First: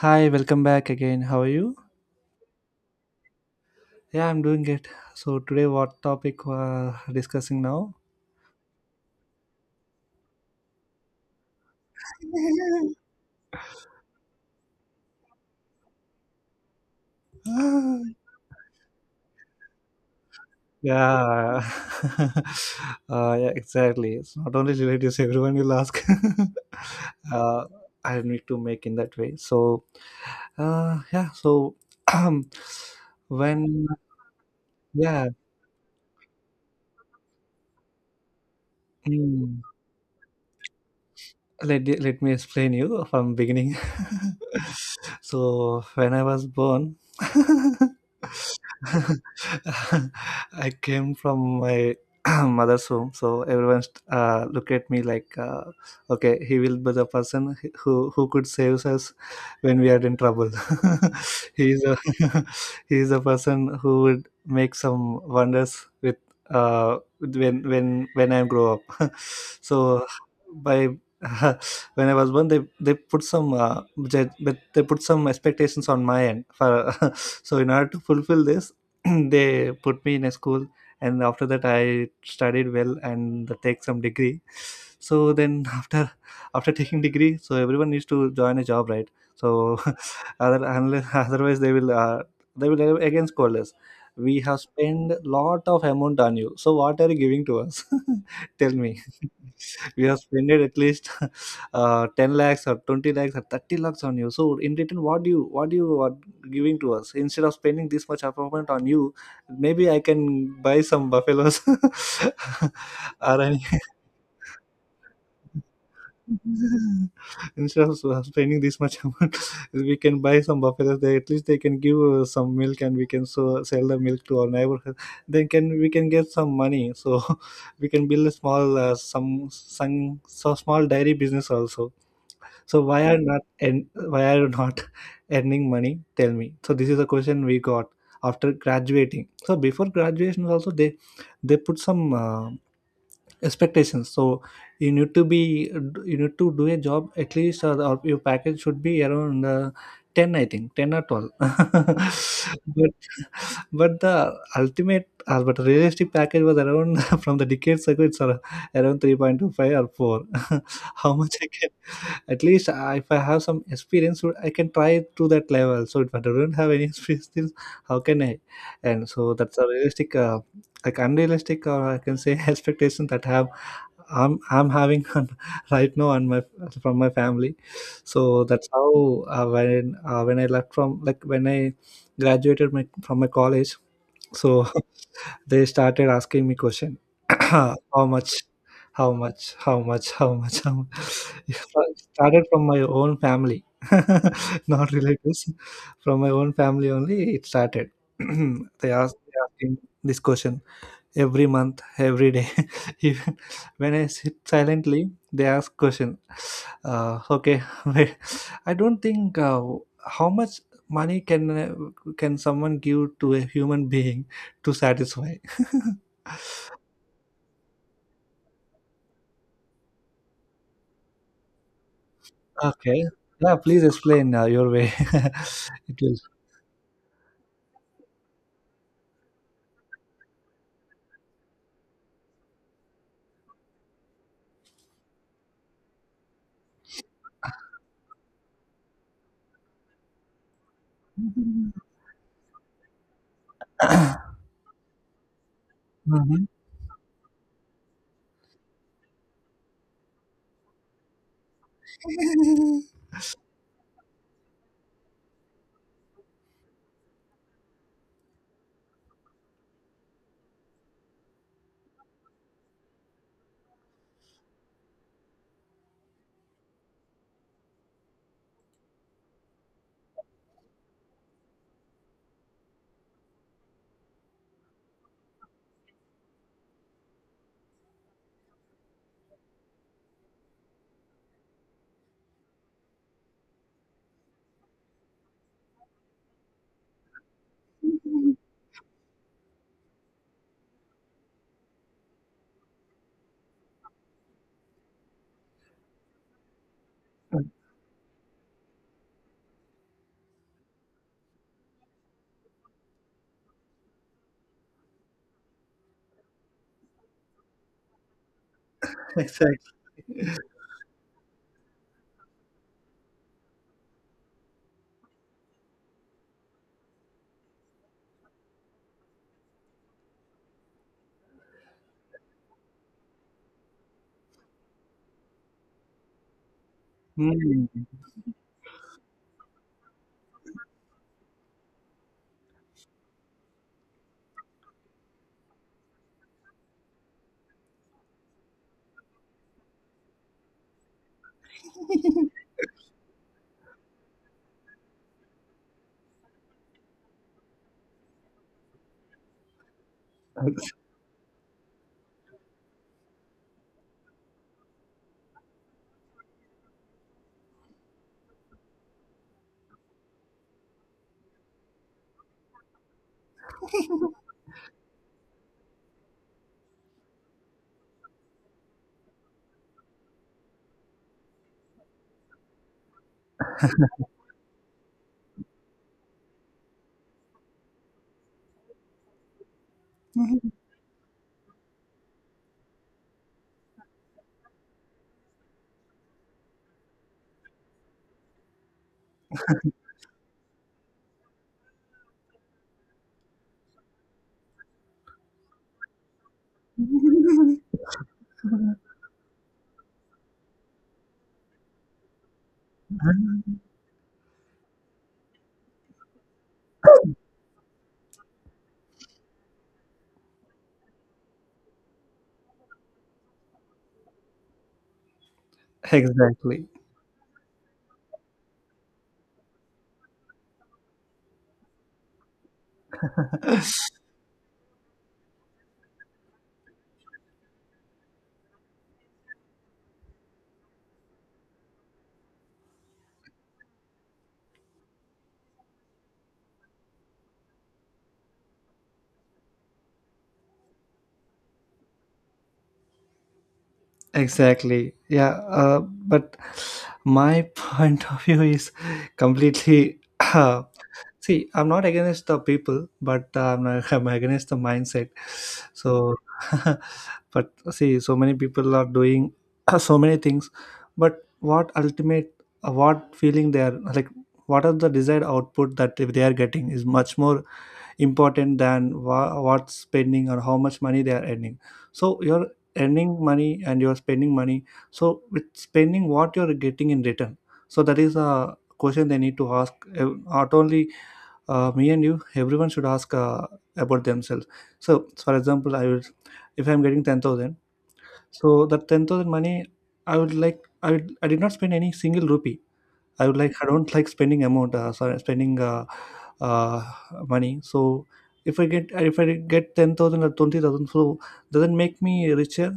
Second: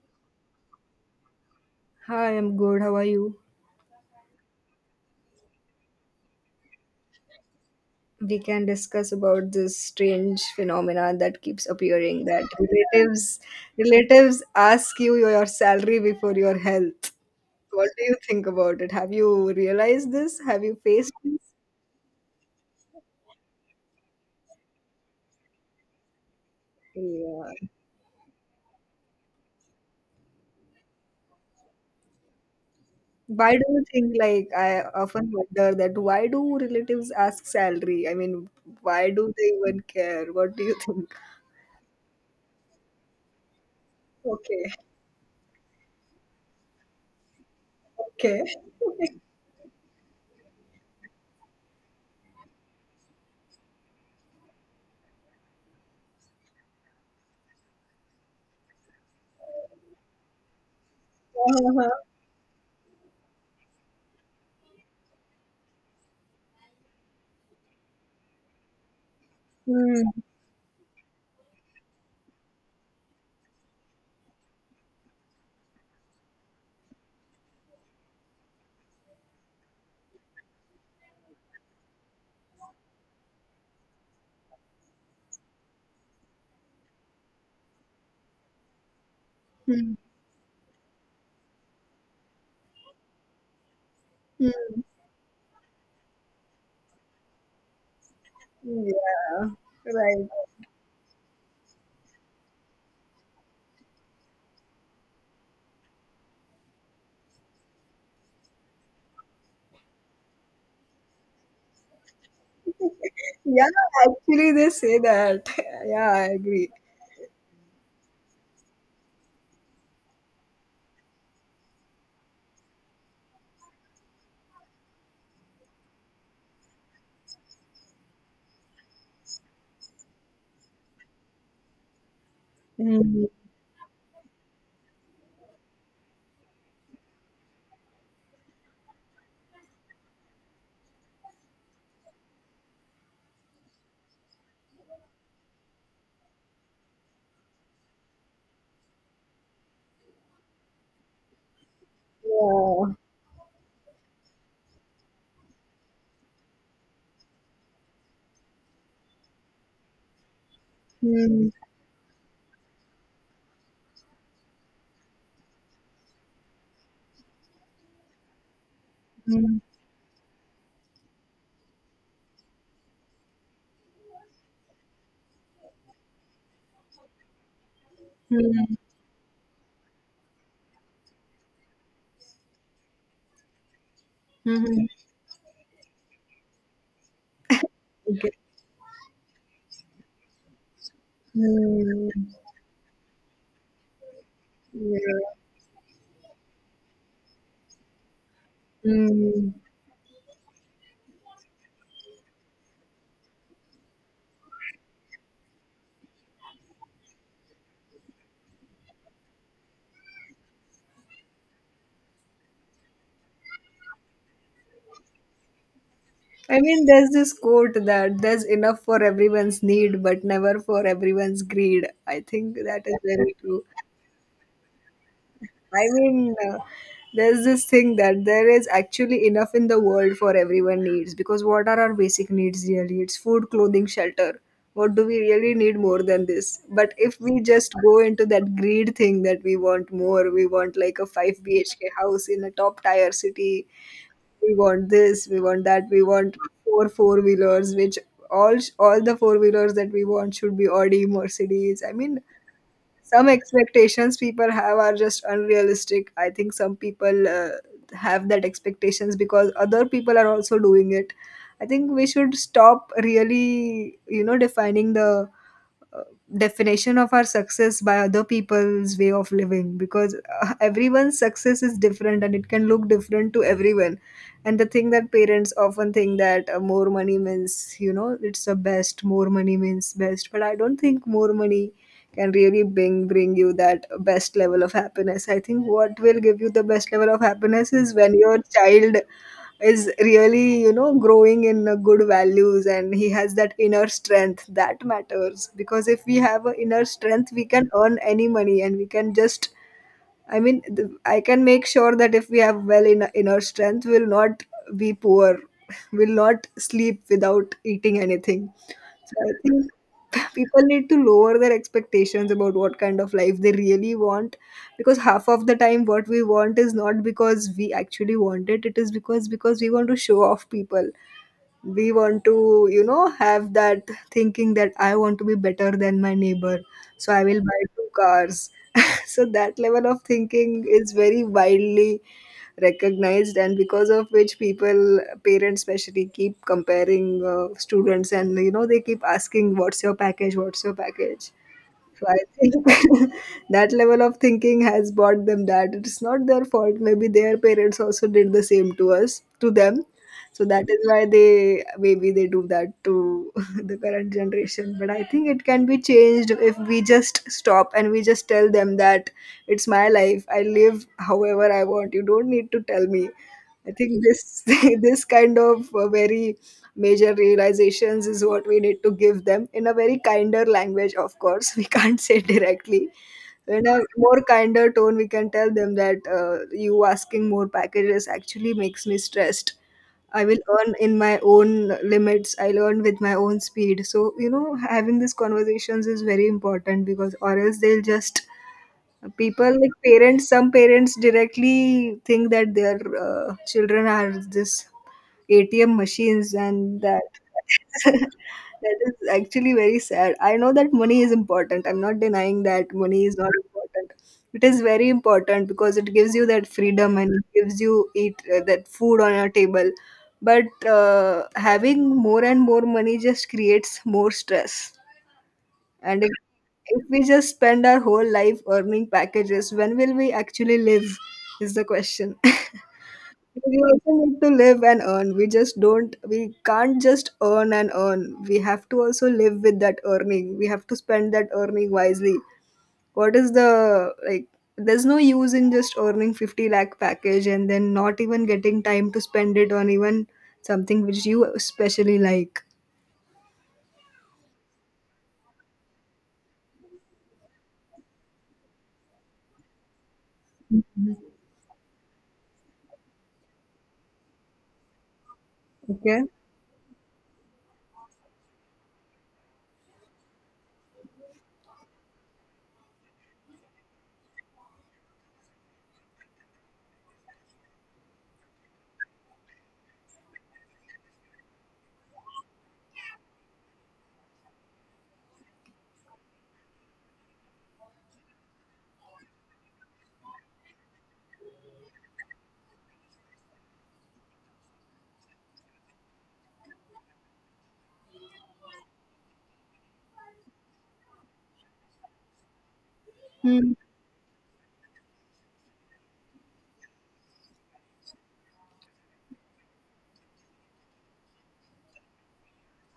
Hi, welcome back again. How are you? Hi, I'm good. How are you? Yeah, I'm doing it. So today, what topic we're discussing now? We can discuss about this strange phenomena that keeps appearing that relatives ask you your salary before your health. What do you think about it? Have you realized this? Have you faced this? Yeah, yeah, exactly. It's not only relatives; everyone will ask. uh, Yeah. I need to make in that way. So, yeah. So, Why do when you think like I yeah, often wonder that why do relatives ask salary? I mean, why do they mm, even care? What do you think? let me explain you from beginning. Okay. So when I was born. Okay. I came from my mother's home, so everyone look at me like, okay, he will be the person who could save us when we are in trouble. he is Uh-huh. a He is a person who would make some wonders with when I grow up. So Hmm. by when I was born, they put some expectations on my end for so in order to fulfill this, they put me in a school, and after that I studied well and take some degree. So then after taking degree, so everyone needs to join a job, right? So other unless, otherwise they will again scold us. We have Hmm. spent lot of amount on you. So what are you giving to us? Tell me. Yeah, We have right. spent at least, 10 lakhs or 20 lakhs or 30 lakhs on you, so in return, what do you are giving to us, instead of spending this much apartment on you. Maybe I can buy some buffaloes, or any Yeah, actually they say that. Yeah, I agree. instead of spending this much amount. We can buy some buffaloes. They At least they can give some milk, and we can so sell the milk to our neighborhood. Then can we can get some money, so we can build a some small dairy business also. So Mm, why are you not earning money? Tell me. So this is a question we got after graduating. So before graduation also they put some expectations. So you need to be you need to do a job at least, or your package should be around, ten, I think 10 or 12. but yeah. but the ultimate but realistic package was around, from the decades ago, it's around 3.25 or four. How much I Mm, can at least I, if I have some experience, so I can try to that level. So if I don't have any experience, then how can I and so that's mm, a realistic, like unrealistic, or I can say expectation that have I'm having, right now on my from my family. So that's mm, how, when I left from, like, when I graduated, from my college. So mhm. they started asking me question. How much, Okay. how much, how much, how much, how much? Yeah, Mm, started from my own family. Not yeah. relatives. From my own family only it started. They Mm. asking this question every month, every day. Even when I sit silently, they ask question. Okay, wait. I don't think, how much money can, can someone give to a human being to satisfy. I mean, there's this quote that there's enough for everyone's need, but never for everyone's greed. I think that is Okay, very yeah. true. Please explain, your way. I It will. mean, there's this thing that there is actually enough in the world for everyone needs because what are our basic needs really? It's food, clothing, shelter. What do we really need more than this? But if we just go into that greed thing that we want more, we want like a 5 BHK house in a top tier city, we want this, we want that, we want Mhm. four wheelers, which all the four wheelers that we want should be Audi, Mercedes. I mean, some expectations people have are just unrealistic. I think some people have that expectations because other people are also doing it. I think we should stop really, you know, defining the uh, definition of our success by other people's way of living, because everyone's success is different and it can look different to everyone. And the thing that parents often think that more money means, you know, it's the best, more money means best, but I don't think more money can really bring you that best level of happiness. I think what will give you the best level of happiness is when your child is really, you know, growing in good values and he has that inner strength that matters, because if we have an inner strength we can earn any money and we can just I can make sure that if we have well in inner strength, we'll not be poor. We'll not sleep without eating anything. So I Exactly. think people need to lower their expectations about what kind of life they really want, because half of the time what we want is not because we actually want it. It is because we want to show off people, we want to, you know, have that thinking that I want to be better than my neighbor, so I will buy Mm. two cars. So that level of thinking is very widely recognized and because of which people, parents especially, keep comparing students and, you know, they keep asking what's your package. So I think that level of thinking has brought them that. It's not their fault. Maybe their parents also did the same to us, to them. So that is why they maybe they do that to the current generation. But I think it can be changed if we just stop and we just tell them that it's my life. I live however I want. You don't need to tell me. I think this this kind of very major realizations is what we need to give them in a very kinder language, of course. We can't say directly, in a more kinder tone we can tell them that you asking more packages actually makes me stressed. I will earn in my own limits, I'll earn with my own speed. So, you know, having these conversations is very important, because or else they'll just, people like parents, some parents directly think that their children are this ATM machines, and that that is actually very sad. I know that money is important, I'm not denying that money is not important. It is very important because it gives you that freedom and it gives you eat that food on your table. But having more and more money just creates more stress. And if, Exactly. if we just spend our whole life earning packages, when will we actually live? Is the question. We also need to live and earn. We can't just earn and earn. We have to also live with that earning. We have to spend that earning wisely. What is the, like, There's no use in just earning 50 lakh package and then not even getting time to spend it on even something which you especially like. Exactly. Yeah. But my point of view is completely. See, I'm not against the people, but, not, I'm against the mindset. Okay? So, but see, so many people are doing so many things, but what feeling they are, like, what are the desired output that, if they are getting, is much more important than what's spending or how much money they are earning. So you're earning money and you're spending money. So with spending, what you're getting in return? So that is a question they need to ask, not only, me and you, everyone should ask, about themselves. So for example, I will if I'm getting 10,000, so that 10,000 money, I would like I would, I did not spend any single rupee. I would Hmm. like, I don't like spending amount, sorry, spending, uh, money. So if I get 10,000 or 20,000, so doesn't make me richer.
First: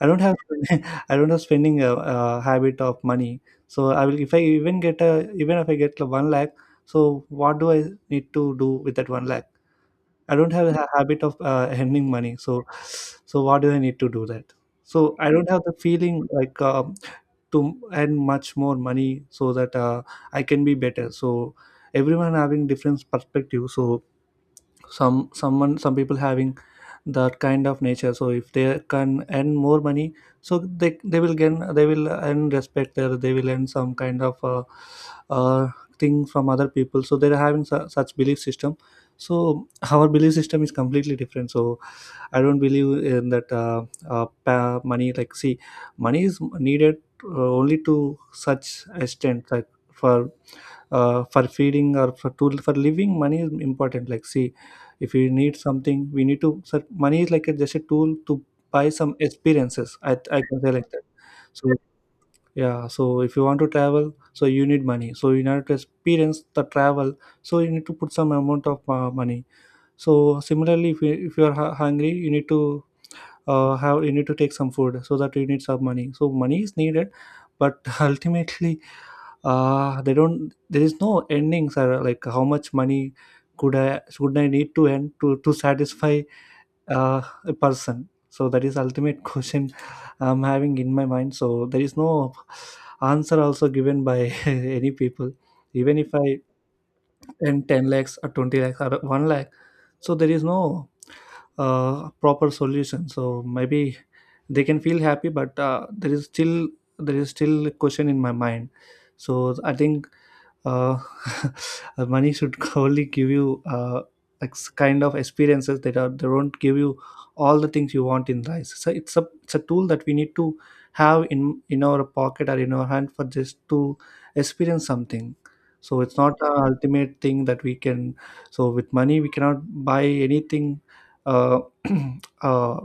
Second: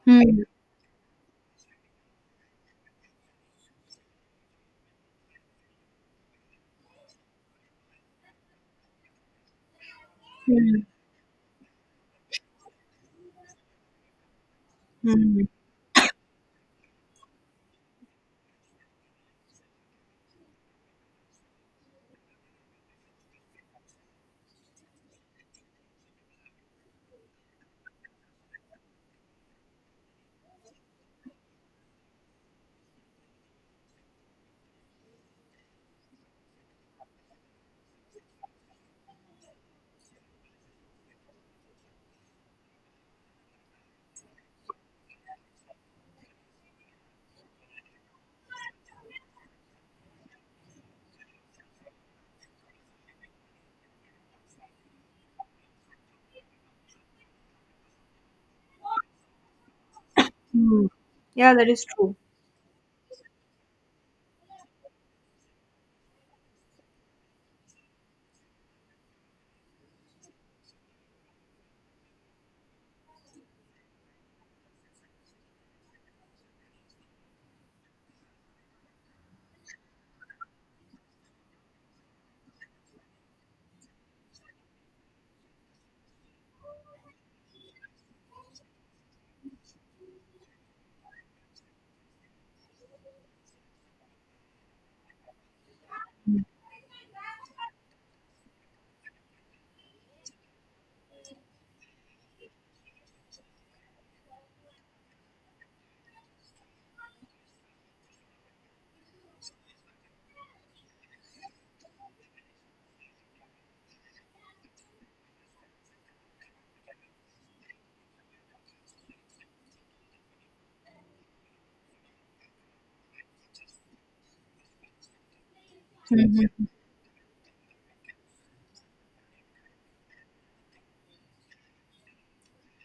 I don't have, Hmm. I don't have spending a habit of money. So I will if I even get a even if I get a 1 lakh, so what do I need to do with that 1 lakh? I don't have Hmm. a habit of, earning money. So what do I need to do that? So I Hmm. don't have the feeling, like, to earn much more money, so that, I can be better. So everyone having different perspective. So some people having that kind of nature. So if they can earn more money, so they will earn respect. There they will earn some kind of, uh, thing from other people. So they're having such belief system. So our belief system is completely different. So I don't believe in that, money. Like, see, money is needed, only to such extent, like, for for feeding or for living. Money is important. Like, see, if we need something, we need to. So money is like just a tool to buy some experiences. I can say Hmm. like that. Yeah, that So is true. yeah. So if you want to travel, so you need money. So in order to experience the travel, so you need to put some amount of, money. So similarly, if you are hungry, you need to take some food. So that you need some money, so money is needed. But ultimately, they don't there is no endings, or like how much money, could I should I need to end, to satisfy, uh, a person. So that is ultimate question I'm having in my mind. So there is no answer also given by any people. Even if I earn 10 lakhs or 20 lakhs or 1 lakh, so there is no, proper solution. So maybe they can feel happy, but, there is still a question in my mind. So I think, uh, money should only give you, kind of experiences, that are they will not give you all the things you want in life. So it's a tool that we need to have in our pocket or in our hand, for just to experience something. So it's not the Mhm. ultimate thing that we can. So with money we cannot buy anything, uh, uh,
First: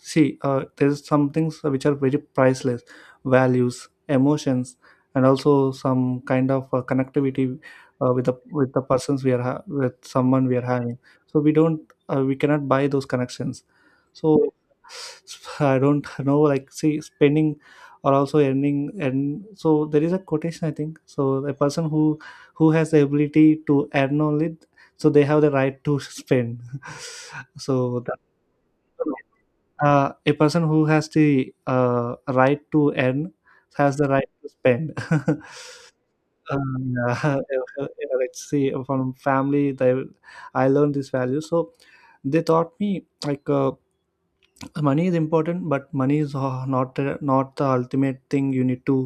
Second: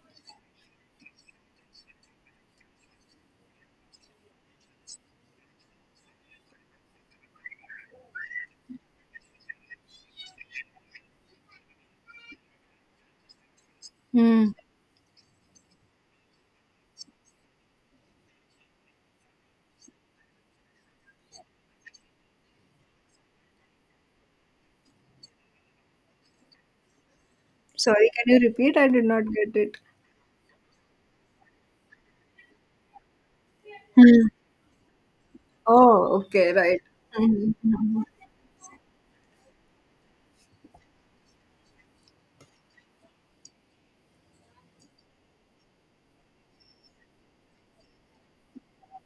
see, there's some things which are very priceless: values, emotions, and also some kind of, connectivity, with the persons we are, with someone we are having. So we cannot buy those connections. So Mm. I don't know. Like, see, spending or also earning, and so there is a quotation, I think, so a person who has the ability to earn only, so they have the right to spend. So Sorry, that, can you repeat? I did not get it. A person who has the, right to earn has the right Mm. to spend. Oh, okay, right. Yeah, Mhm. Mhm. yeah, let's see, from family, I learned this value. So they taught me, like, money is important, but money is, not the ultimate thing. You need to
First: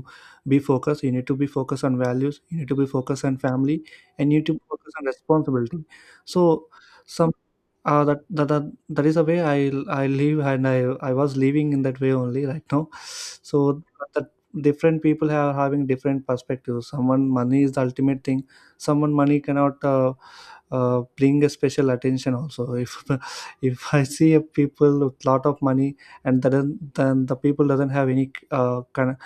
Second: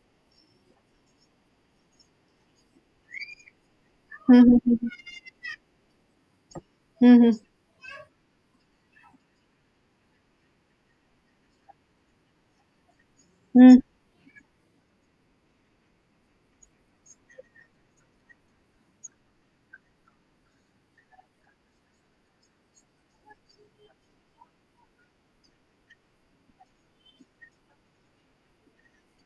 be focused. You need to be focused on values. You need to be focused on family, and you need to Mhm. focus on responsibility. So some, Mhm. That is the way I live, and I was living in that way only right now. Mhm. So that different people are having different perspectives. Someone money is the ultimate thing. Someone money cannot, bring a special attention also. If if I see a people with lot of money, and then the people doesn't have any, kind of,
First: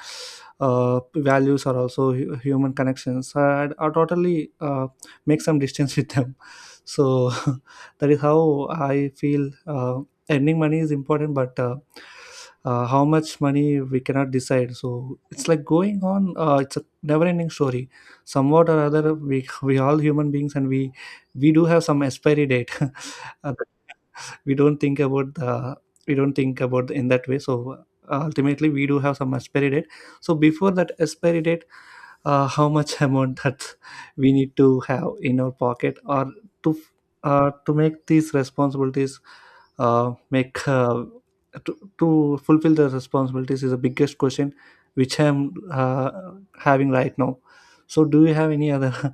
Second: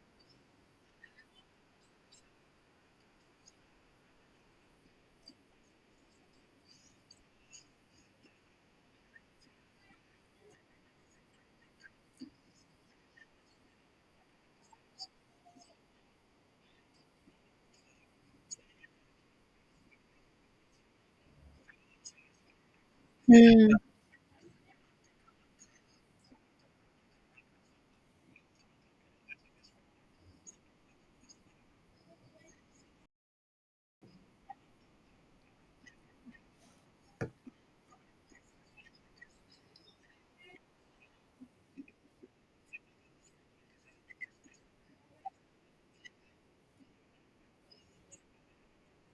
values or also human connections, I totally, make some distance with them. So. That is how I feel, earning money is important, but how much money we cannot decide. So it's like going on, it's a never ending story. Somewhat or other, we we all human beings, and we do have some expiry date. Uh, Mhm. we don't think about in that way. So ultimately we do have some expiry date, so before that expiry date, how much amount that we need to have in our pocket, or to to make these responsibilities, make to fulfill the responsibilities is the biggest question, which I'm having right now. So do you have any other,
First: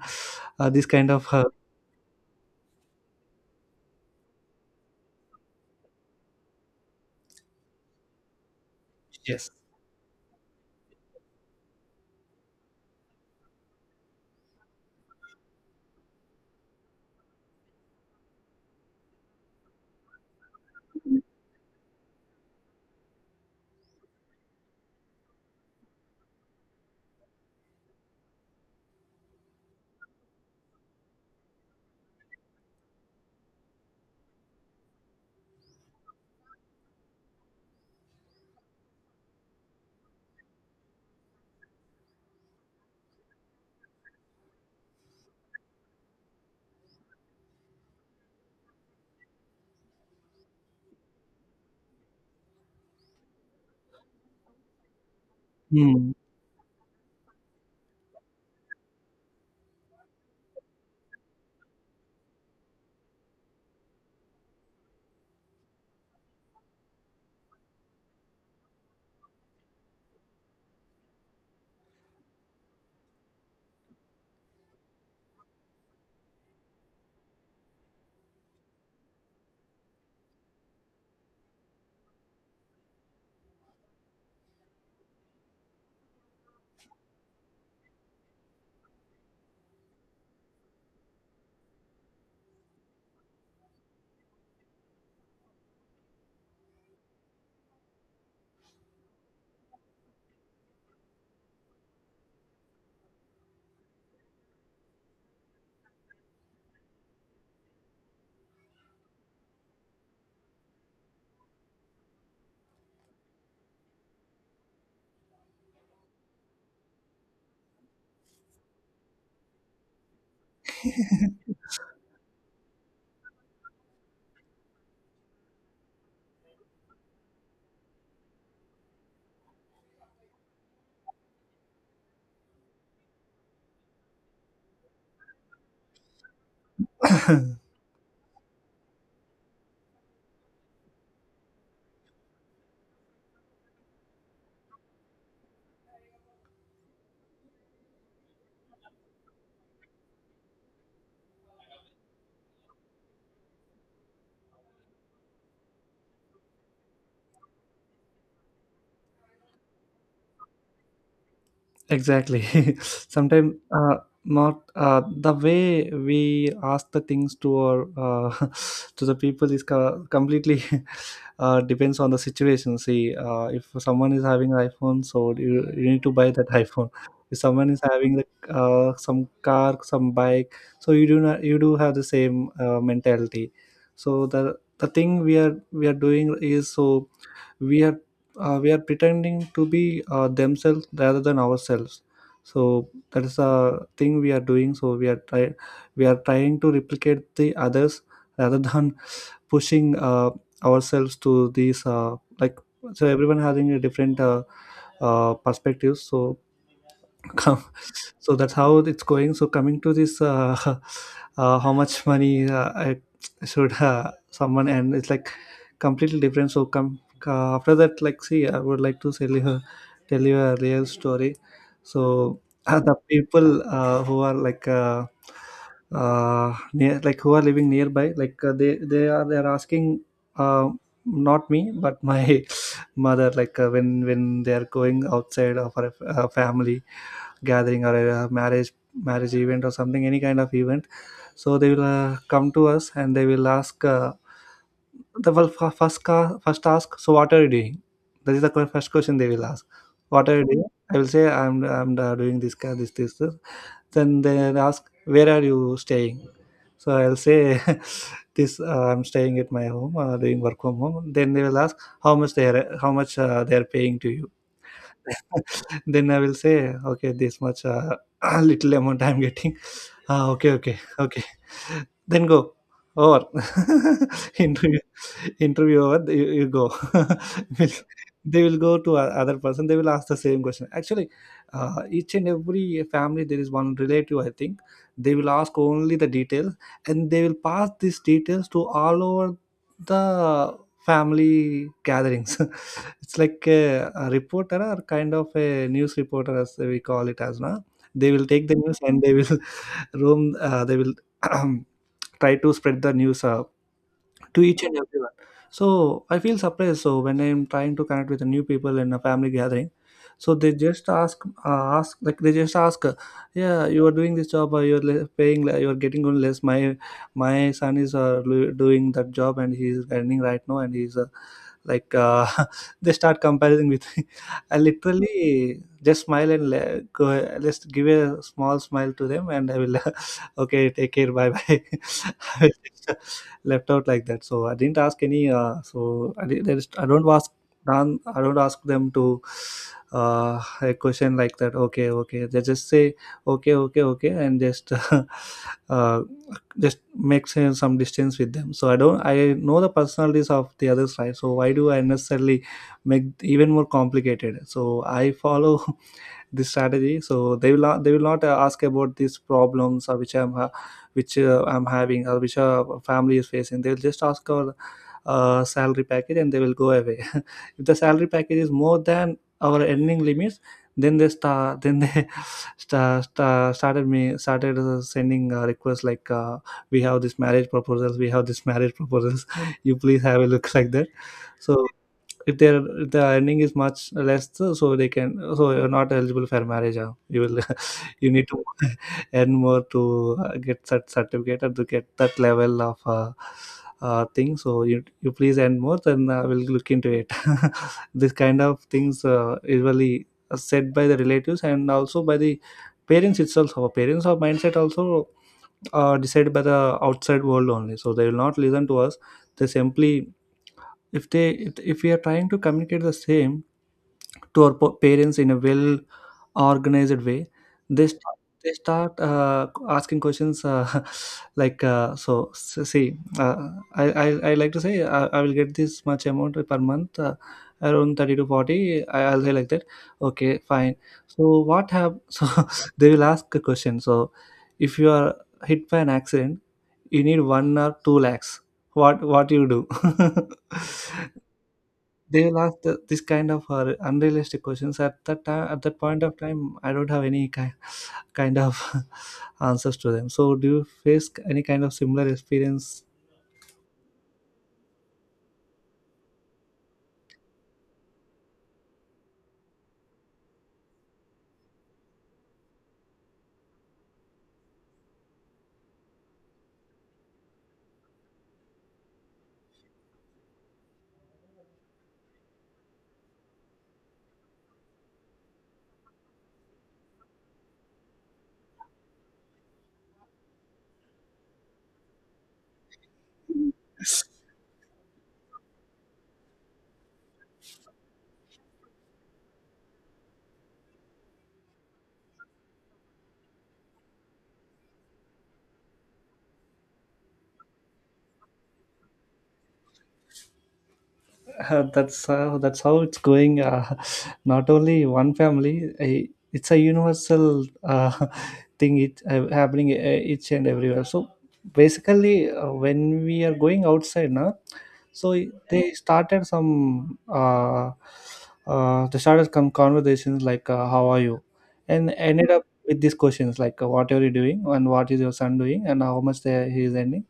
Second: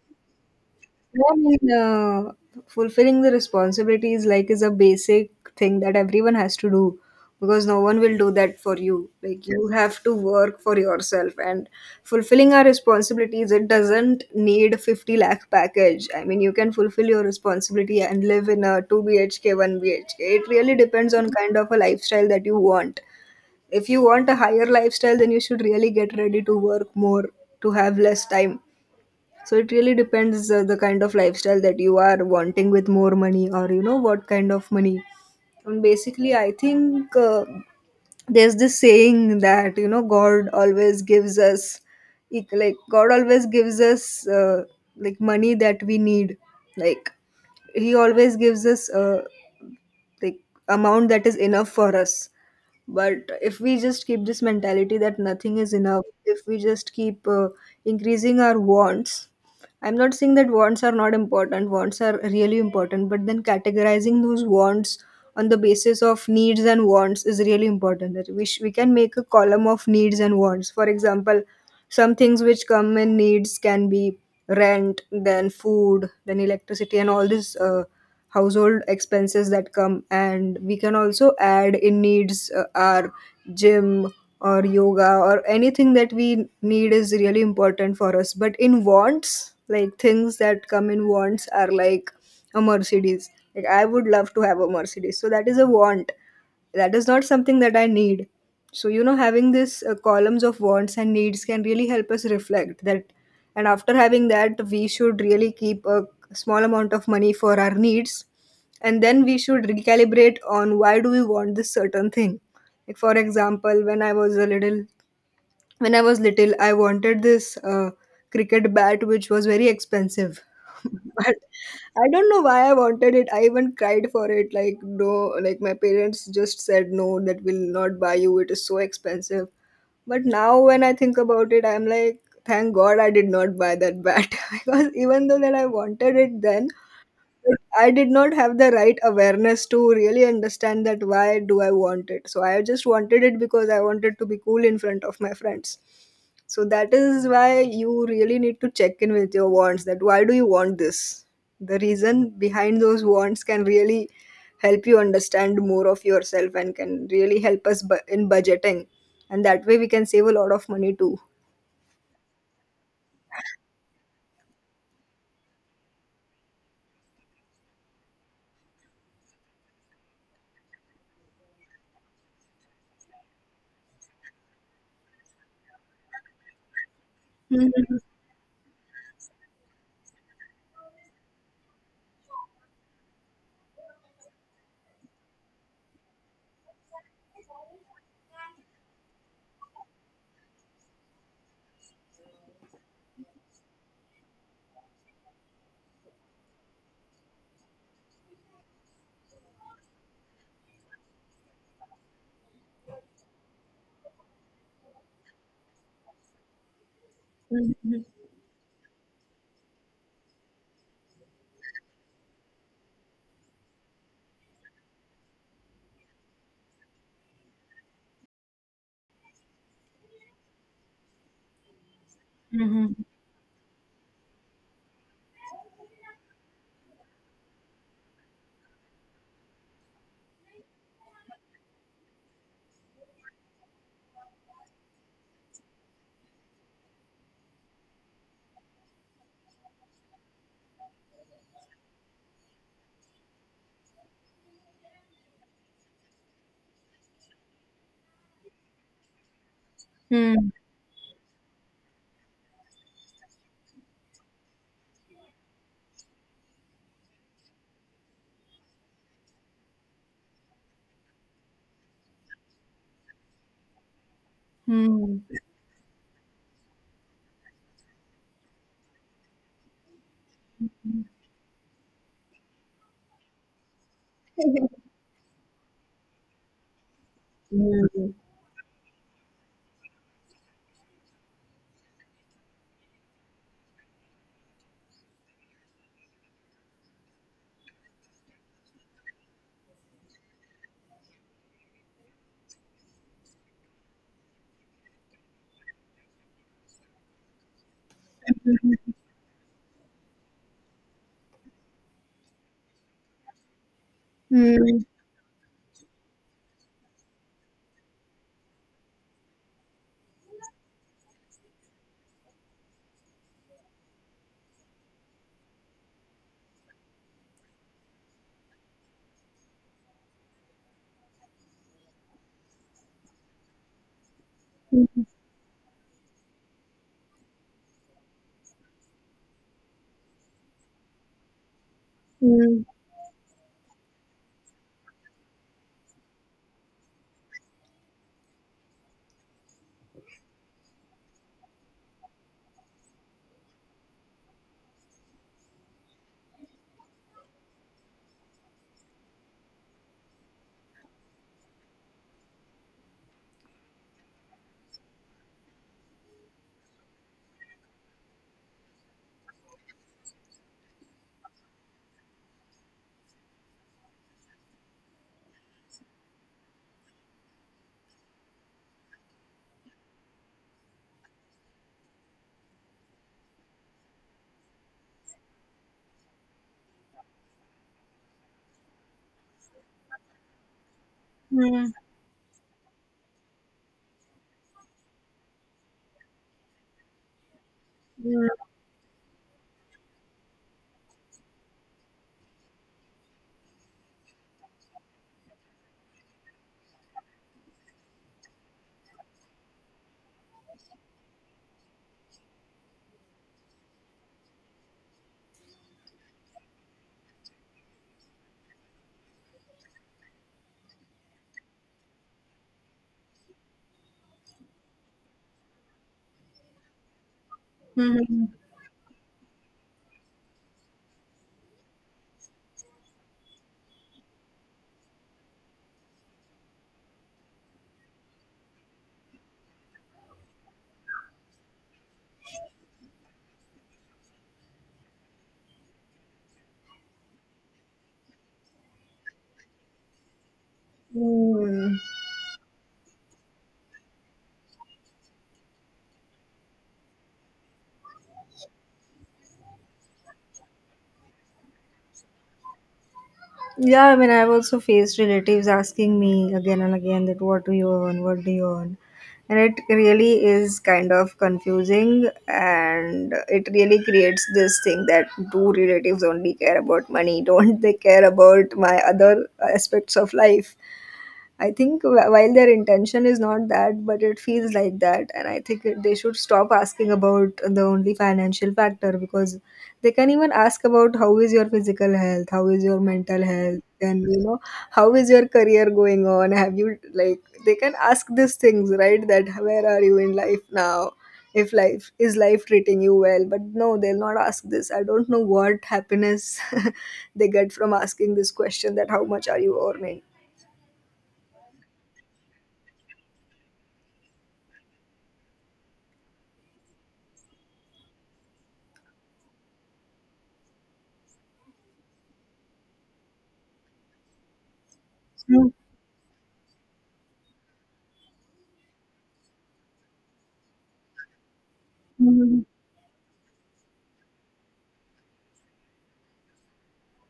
this kind of I mean, fulfilling the responsibilities like is a basic thing that everyone has to do, because no one will do that for you. Like, yes. you have to work for yourself and fulfilling our responsibilities. It doesn't need 50 lakh package. I mean, you can fulfill your responsibility and live in a two BHK, one BHK. It really depends on kind of a lifestyle that you want. If you want a higher lifestyle, then you should really get ready to work more, to have less time. So it really depends the kind of lifestyle that you are wanting with more money or, you know, what kind of money. And basically, I think there's this saying that, you know, God always gives us like God always gives us like money that we need. Like, He always gives us like amount that is enough for us. But if we just keep this mentality that nothing is enough, Hmm. if we just keep increasing our wants. I'm not saying that wants are not important, wants are really important, but then categorizing those wants on the basis of needs and wants is really important. We can make a column of needs and wants. For example, some things which come in needs can be rent, then food, then electricity, and all these household expenses that come, and we can also add in needs our gym or yoga or anything that we need is really important for us. But in wants, like, things that come in wants are like a Mercedes, like I would love to have a Mercedes, so that is a want, that is not something that I need. So, you know, having this columns of wants and needs can really help us reflect that, and after having that we should really keep a small amount of money for our needs, and then we should recalibrate on why do we want this certain thing. Like, for example, when I was little, I wanted this cricket bat, which was very expensive. But I don't know why I wanted it. I even cried for it. Like no, like my parents just said no, that will not buy you. It is so expensive. But now when I think about it, I'm like, thank God I did not buy that bat, because even though that I wanted it then, I did not have the right awareness to really understand that why do I want it. So I just wanted it because I wanted to be cool in front of my friends. So that is why you really need to check in with your wants that why do you want this. The reason behind those wants can really help you understand more of yourself and can really help us in budgeting. And that way we can save a lot of money too. Exactly. Sometimes, not, the way we ask the things to our to the people is completely, depends on the situation. See, if someone is having iPhone, so you need to buy that iPhone. If someone is Hmm. having some car, some bike, so you do not you do have the same mentality. So the thing we are doing is, so we are, we are pretending to be themselves rather than ourselves. So that is a thing we are doing, so we are trying to replicate the others rather than pushing ourselves to these like, so everyone having a different perspectives. So come, so that's how it's going. So coming to this how much money, I should, someone, and it's like completely different. So come, after that, like, see, I would like to tell you a real story. So the people who are like, near, like, who are living nearby, like, they're asking, uh, not me but my mother, like, when they are going outside of our family gathering or a marriage event or something, any kind of event. So they will come to us and they will ask, the, well, first ask, so what are you doing? That is the first question they will ask. What are you Hmm. doing? I will say, I'm, doing this ca- this this this. Then they ask, where are you staying? So I'll say, this I'm staying at my home, doing work from home. Then they will ask, how much they are paying to you. Mm-hmm. Then I will say, okay, this much, little amount I'm getting. Ah, okay, okay, okay. Then go, or interview interview over, you go. Will- Hmm. they will go to other person. They will ask the same question. Actually, each and every family there is one relative. I think they will ask only the details, and they will pass these details to all over the family gatherings. It's like a reporter or kind of a news reporter, as we call it as now. They will take the news and they will roam. They will try to spread the news to each and everyone. So I feel surprised. So when I'm trying to connect with the new people in a family gathering, so they just ask, uh, ask like they just ask, uh, yeah, you are doing this job, or you're le- paying, le- you're getting on less. My son is doing that job, and he's earning right now, and he's like, they start comparing with me. I Hmm. literally just smile and go, let's give a small smile to them, and I will okay, take care, bye bye. Mm, Left out like that. So I didn't ask any, so I did, there is, I don't ask, dan I don't ask them to, a question like that. Okay, okay, they just say, okay, okay, okay, and just uh, just make some distance with them. So I don't I know the personalities of the others, right? So why do I necessarily make even more complicated? So I follow this strategy, so they will not ask about these problems, which I'm having, or which family is facing. They'll just ask our salary package and they will go away. If the salary package is more than our earning limits, then they start then they started sending requests, like, we have this marriage proposals, you please have a look, like that. So mm, if their earning is much less, so they can, so, you're not eligible for marriage, huh? you will You need to earn more to get such certificate, or to get that level of thing. So you please earn more, then I will look into it. This kind of things usually said by the relatives and also by the parents itself. Our parents, our mindset also are decided by the outside world only, so they will not listen to us. They simply, if they if we are trying to communicate the same to our parents in a well organized way, they start, mhm, asking questions, like, so s- see I like to say, I will get this much amount per month, around 30 to 40, I'll say like that. Okay, fine. So what have, so they will ask a question. So if you are hit by an accident, you need 1 or 2 lakhs, what you do? mm. They'll ask the, this kind of unrealistic questions. At that time, at that point of time, I don't have any kind, kind of answers to them. So do you face any kind of similar experience? Yeah, I mean, I've also faced relatives asking me again and again that what do you earn, and it really is kind of confusing, and it really creates this thing that do relatives only care about money? Don't they care about my other aspects of life? I think while their intention is not that, but it feels like that, and I think they should stop asking about the only financial factor, because they can even ask about how is your physical health, how is your mental health, and, you know, how is your career going on? Have you like they can ask these things, right? That where are you in life now? If life is life treating you well, but no, they'll not ask this. I don't know what happiness they get from asking this question that how much are you earning? That's how it's going, not only one family, it's a universal, thing, it happening, each and everywhere. So basically, when we are going outside now, so Mm, they started some uh, they started some conversations like, how are you, and ended mm, up with these questions like, what are you doing, and what is your son doing, and how much he is earning.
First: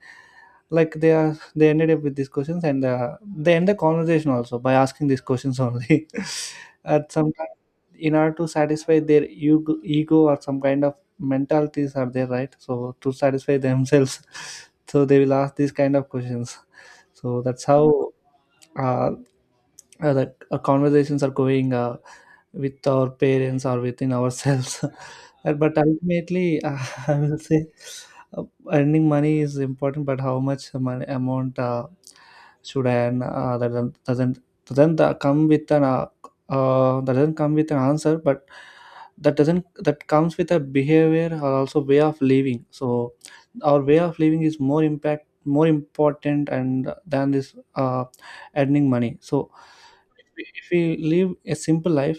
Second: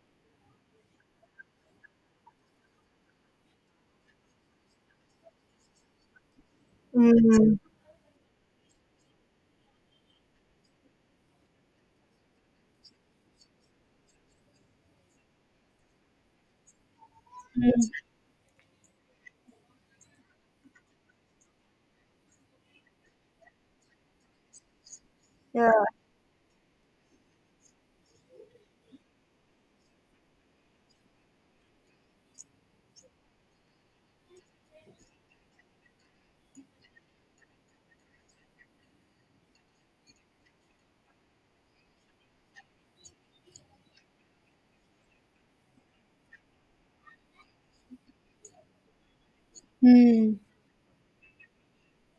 Like they ended up with these questions, and they end the conversation also by asking these questions only. At mm, some time, mm. in order to satisfy their ego, ego, or some kind of mentalities are there, right? So to satisfy themselves, so they will ask these kind of questions. So that's how uh, the conversations are going with our parents or within ourselves. Yeah. But ultimately, I will say, uh, earning money is important, but how much money amount should I earn, that doesn't come with an, that doesn't come with an answer. But that doesn't that comes with a behavior, or also way of living. So our way of living is more impact more important and than this, earning money. So Hmm. if we live a simple life,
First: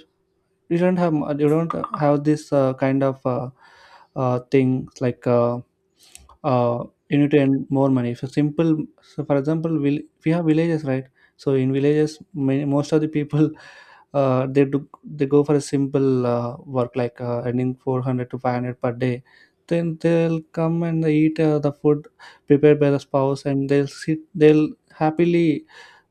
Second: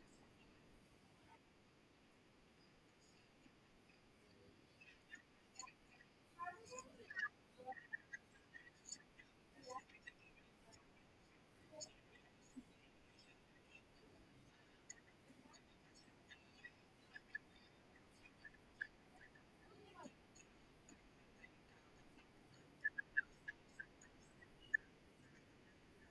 you don't have this kind of things like, you need to earn more money. So simple, so for example, will we have villages, right? So in villages, many, most of the people, they go for a simple work, like earning 400 to 500 per day. Then they'll come and they eat the food prepared by the spouse, and they'll sit, they'll happily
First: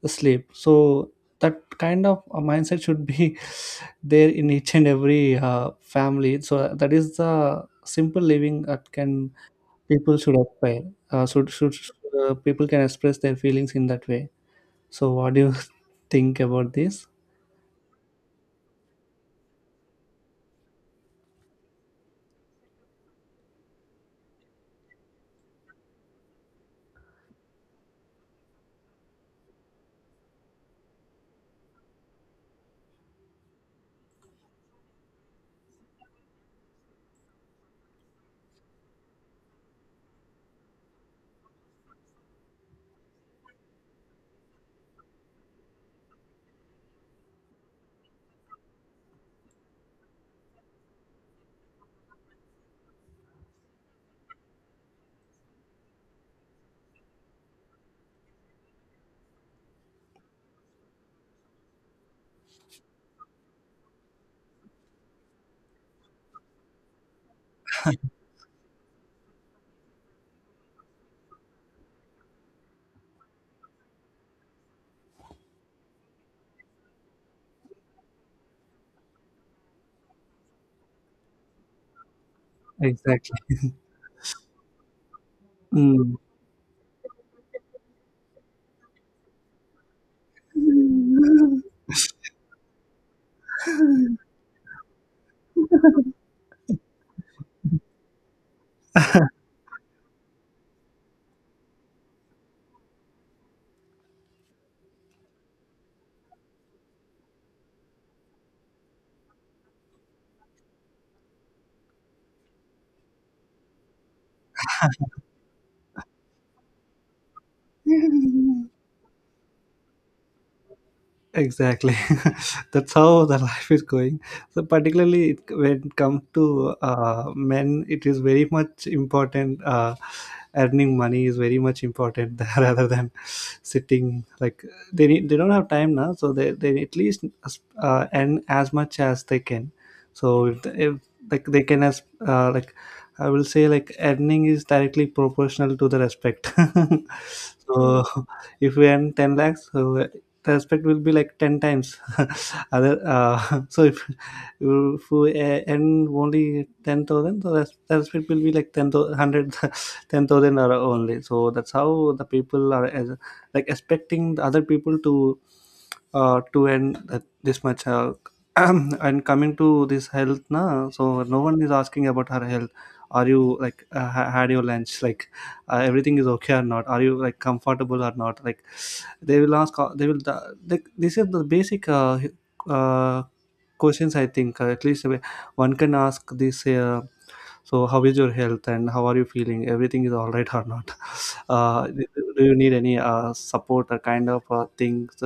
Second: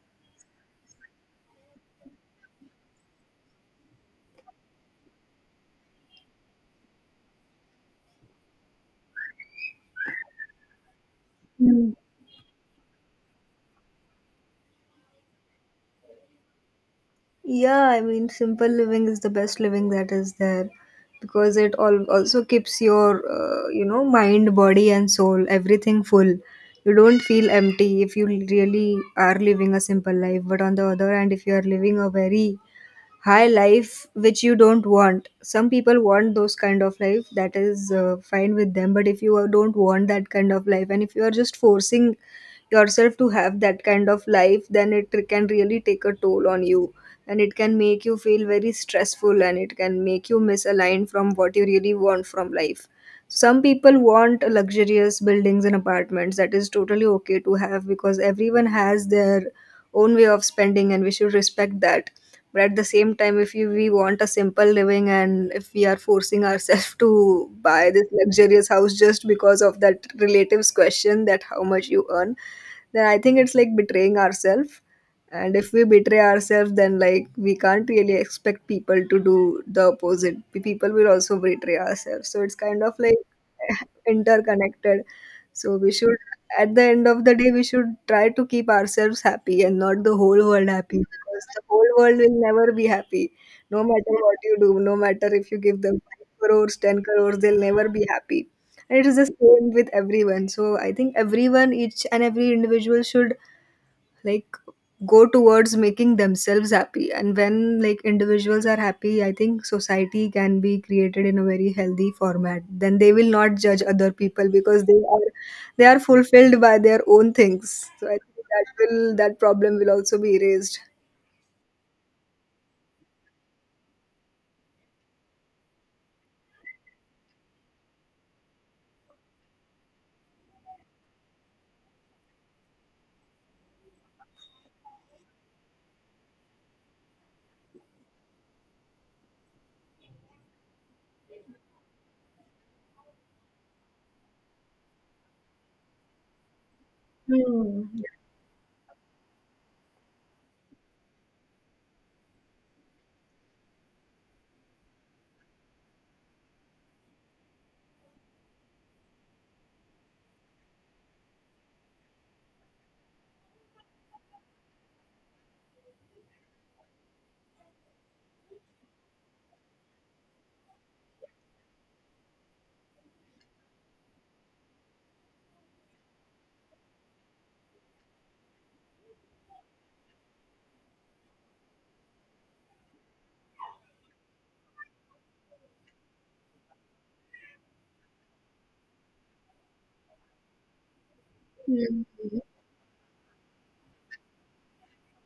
sleep. So that kind of a mindset should be there in each and every family. So that is the simple living that can people should aspire, uh, should should should, people can express their feelings in that way. So what do you think about this? Yeah, I mean, simple living is the best living that is there, because it all also keeps your, you know, mind, body, and soul, everything full. You don't feel empty if you really are living a simple life. But on the other hand, if you are living a very high life which you don't want, some people want those kind of life, that is fine with them, but if you are- don't want that kind of life and if you are just forcing yourself to have that kind of life, then it can really take a toll on you, and it can make you feel very stressful and it can make you misaligned from what you really want from life. Some people want luxurious buildings and apartments, that is totally okay to have because everyone has their own way of spending and we should respect that. But at the same time, if you, we want a simple living and if we are forcing ourselves to buy this luxurious house just because of that relatives question that how much you earn, then I think it's like betraying ourselves. And if we betray ourselves, then like we can't really expect people to do the opposite. People will also betray ourselves, so it's kind of like Exactly. interconnected. So we should, at the end of the day, we should try to keep ourselves happy and not the whole world happy, because the whole world will never be happy. No matter what you do, no matter if you give them 5 crores, 10 crores, they'll never be happy. And it is the same with everyone. So I think everyone, each and every individual should like go towards making themselves happy, and when like individuals are happy, I think society can be created in a very healthy format. Then they will not judge other people because they are, they are fulfilled by their own things, so I think Mm. that will that problem will also be erased. Exactly. That's how the life is going, so particularly, when it comes to men, it is very much important, earning money is very much important, rather than sitting, like, they don't have time now, so they at least earn as much as they can. So if like, they can, as, like, I will say, like, earning is directly proportional to the respect, Hmm. so if we earn 10 lakhs, so the aspect will be like 10 times, other, so if you earn only 10,000. So the respect will be like 10 thousand, hundred, 10,000 or only. So that's how the people are, as, like expecting the other people to earn that, this much, and coming to this health, na, so no one is asking about her health. Are you like, had your lunch, like everything is okay or not, are you like comfortable or not, like they will, like, this is the basic uh, questions, I think, at least, one can ask this, so how is your health and how are you feeling, everything is all right or not? Hmm. Do you need any support or kind of things,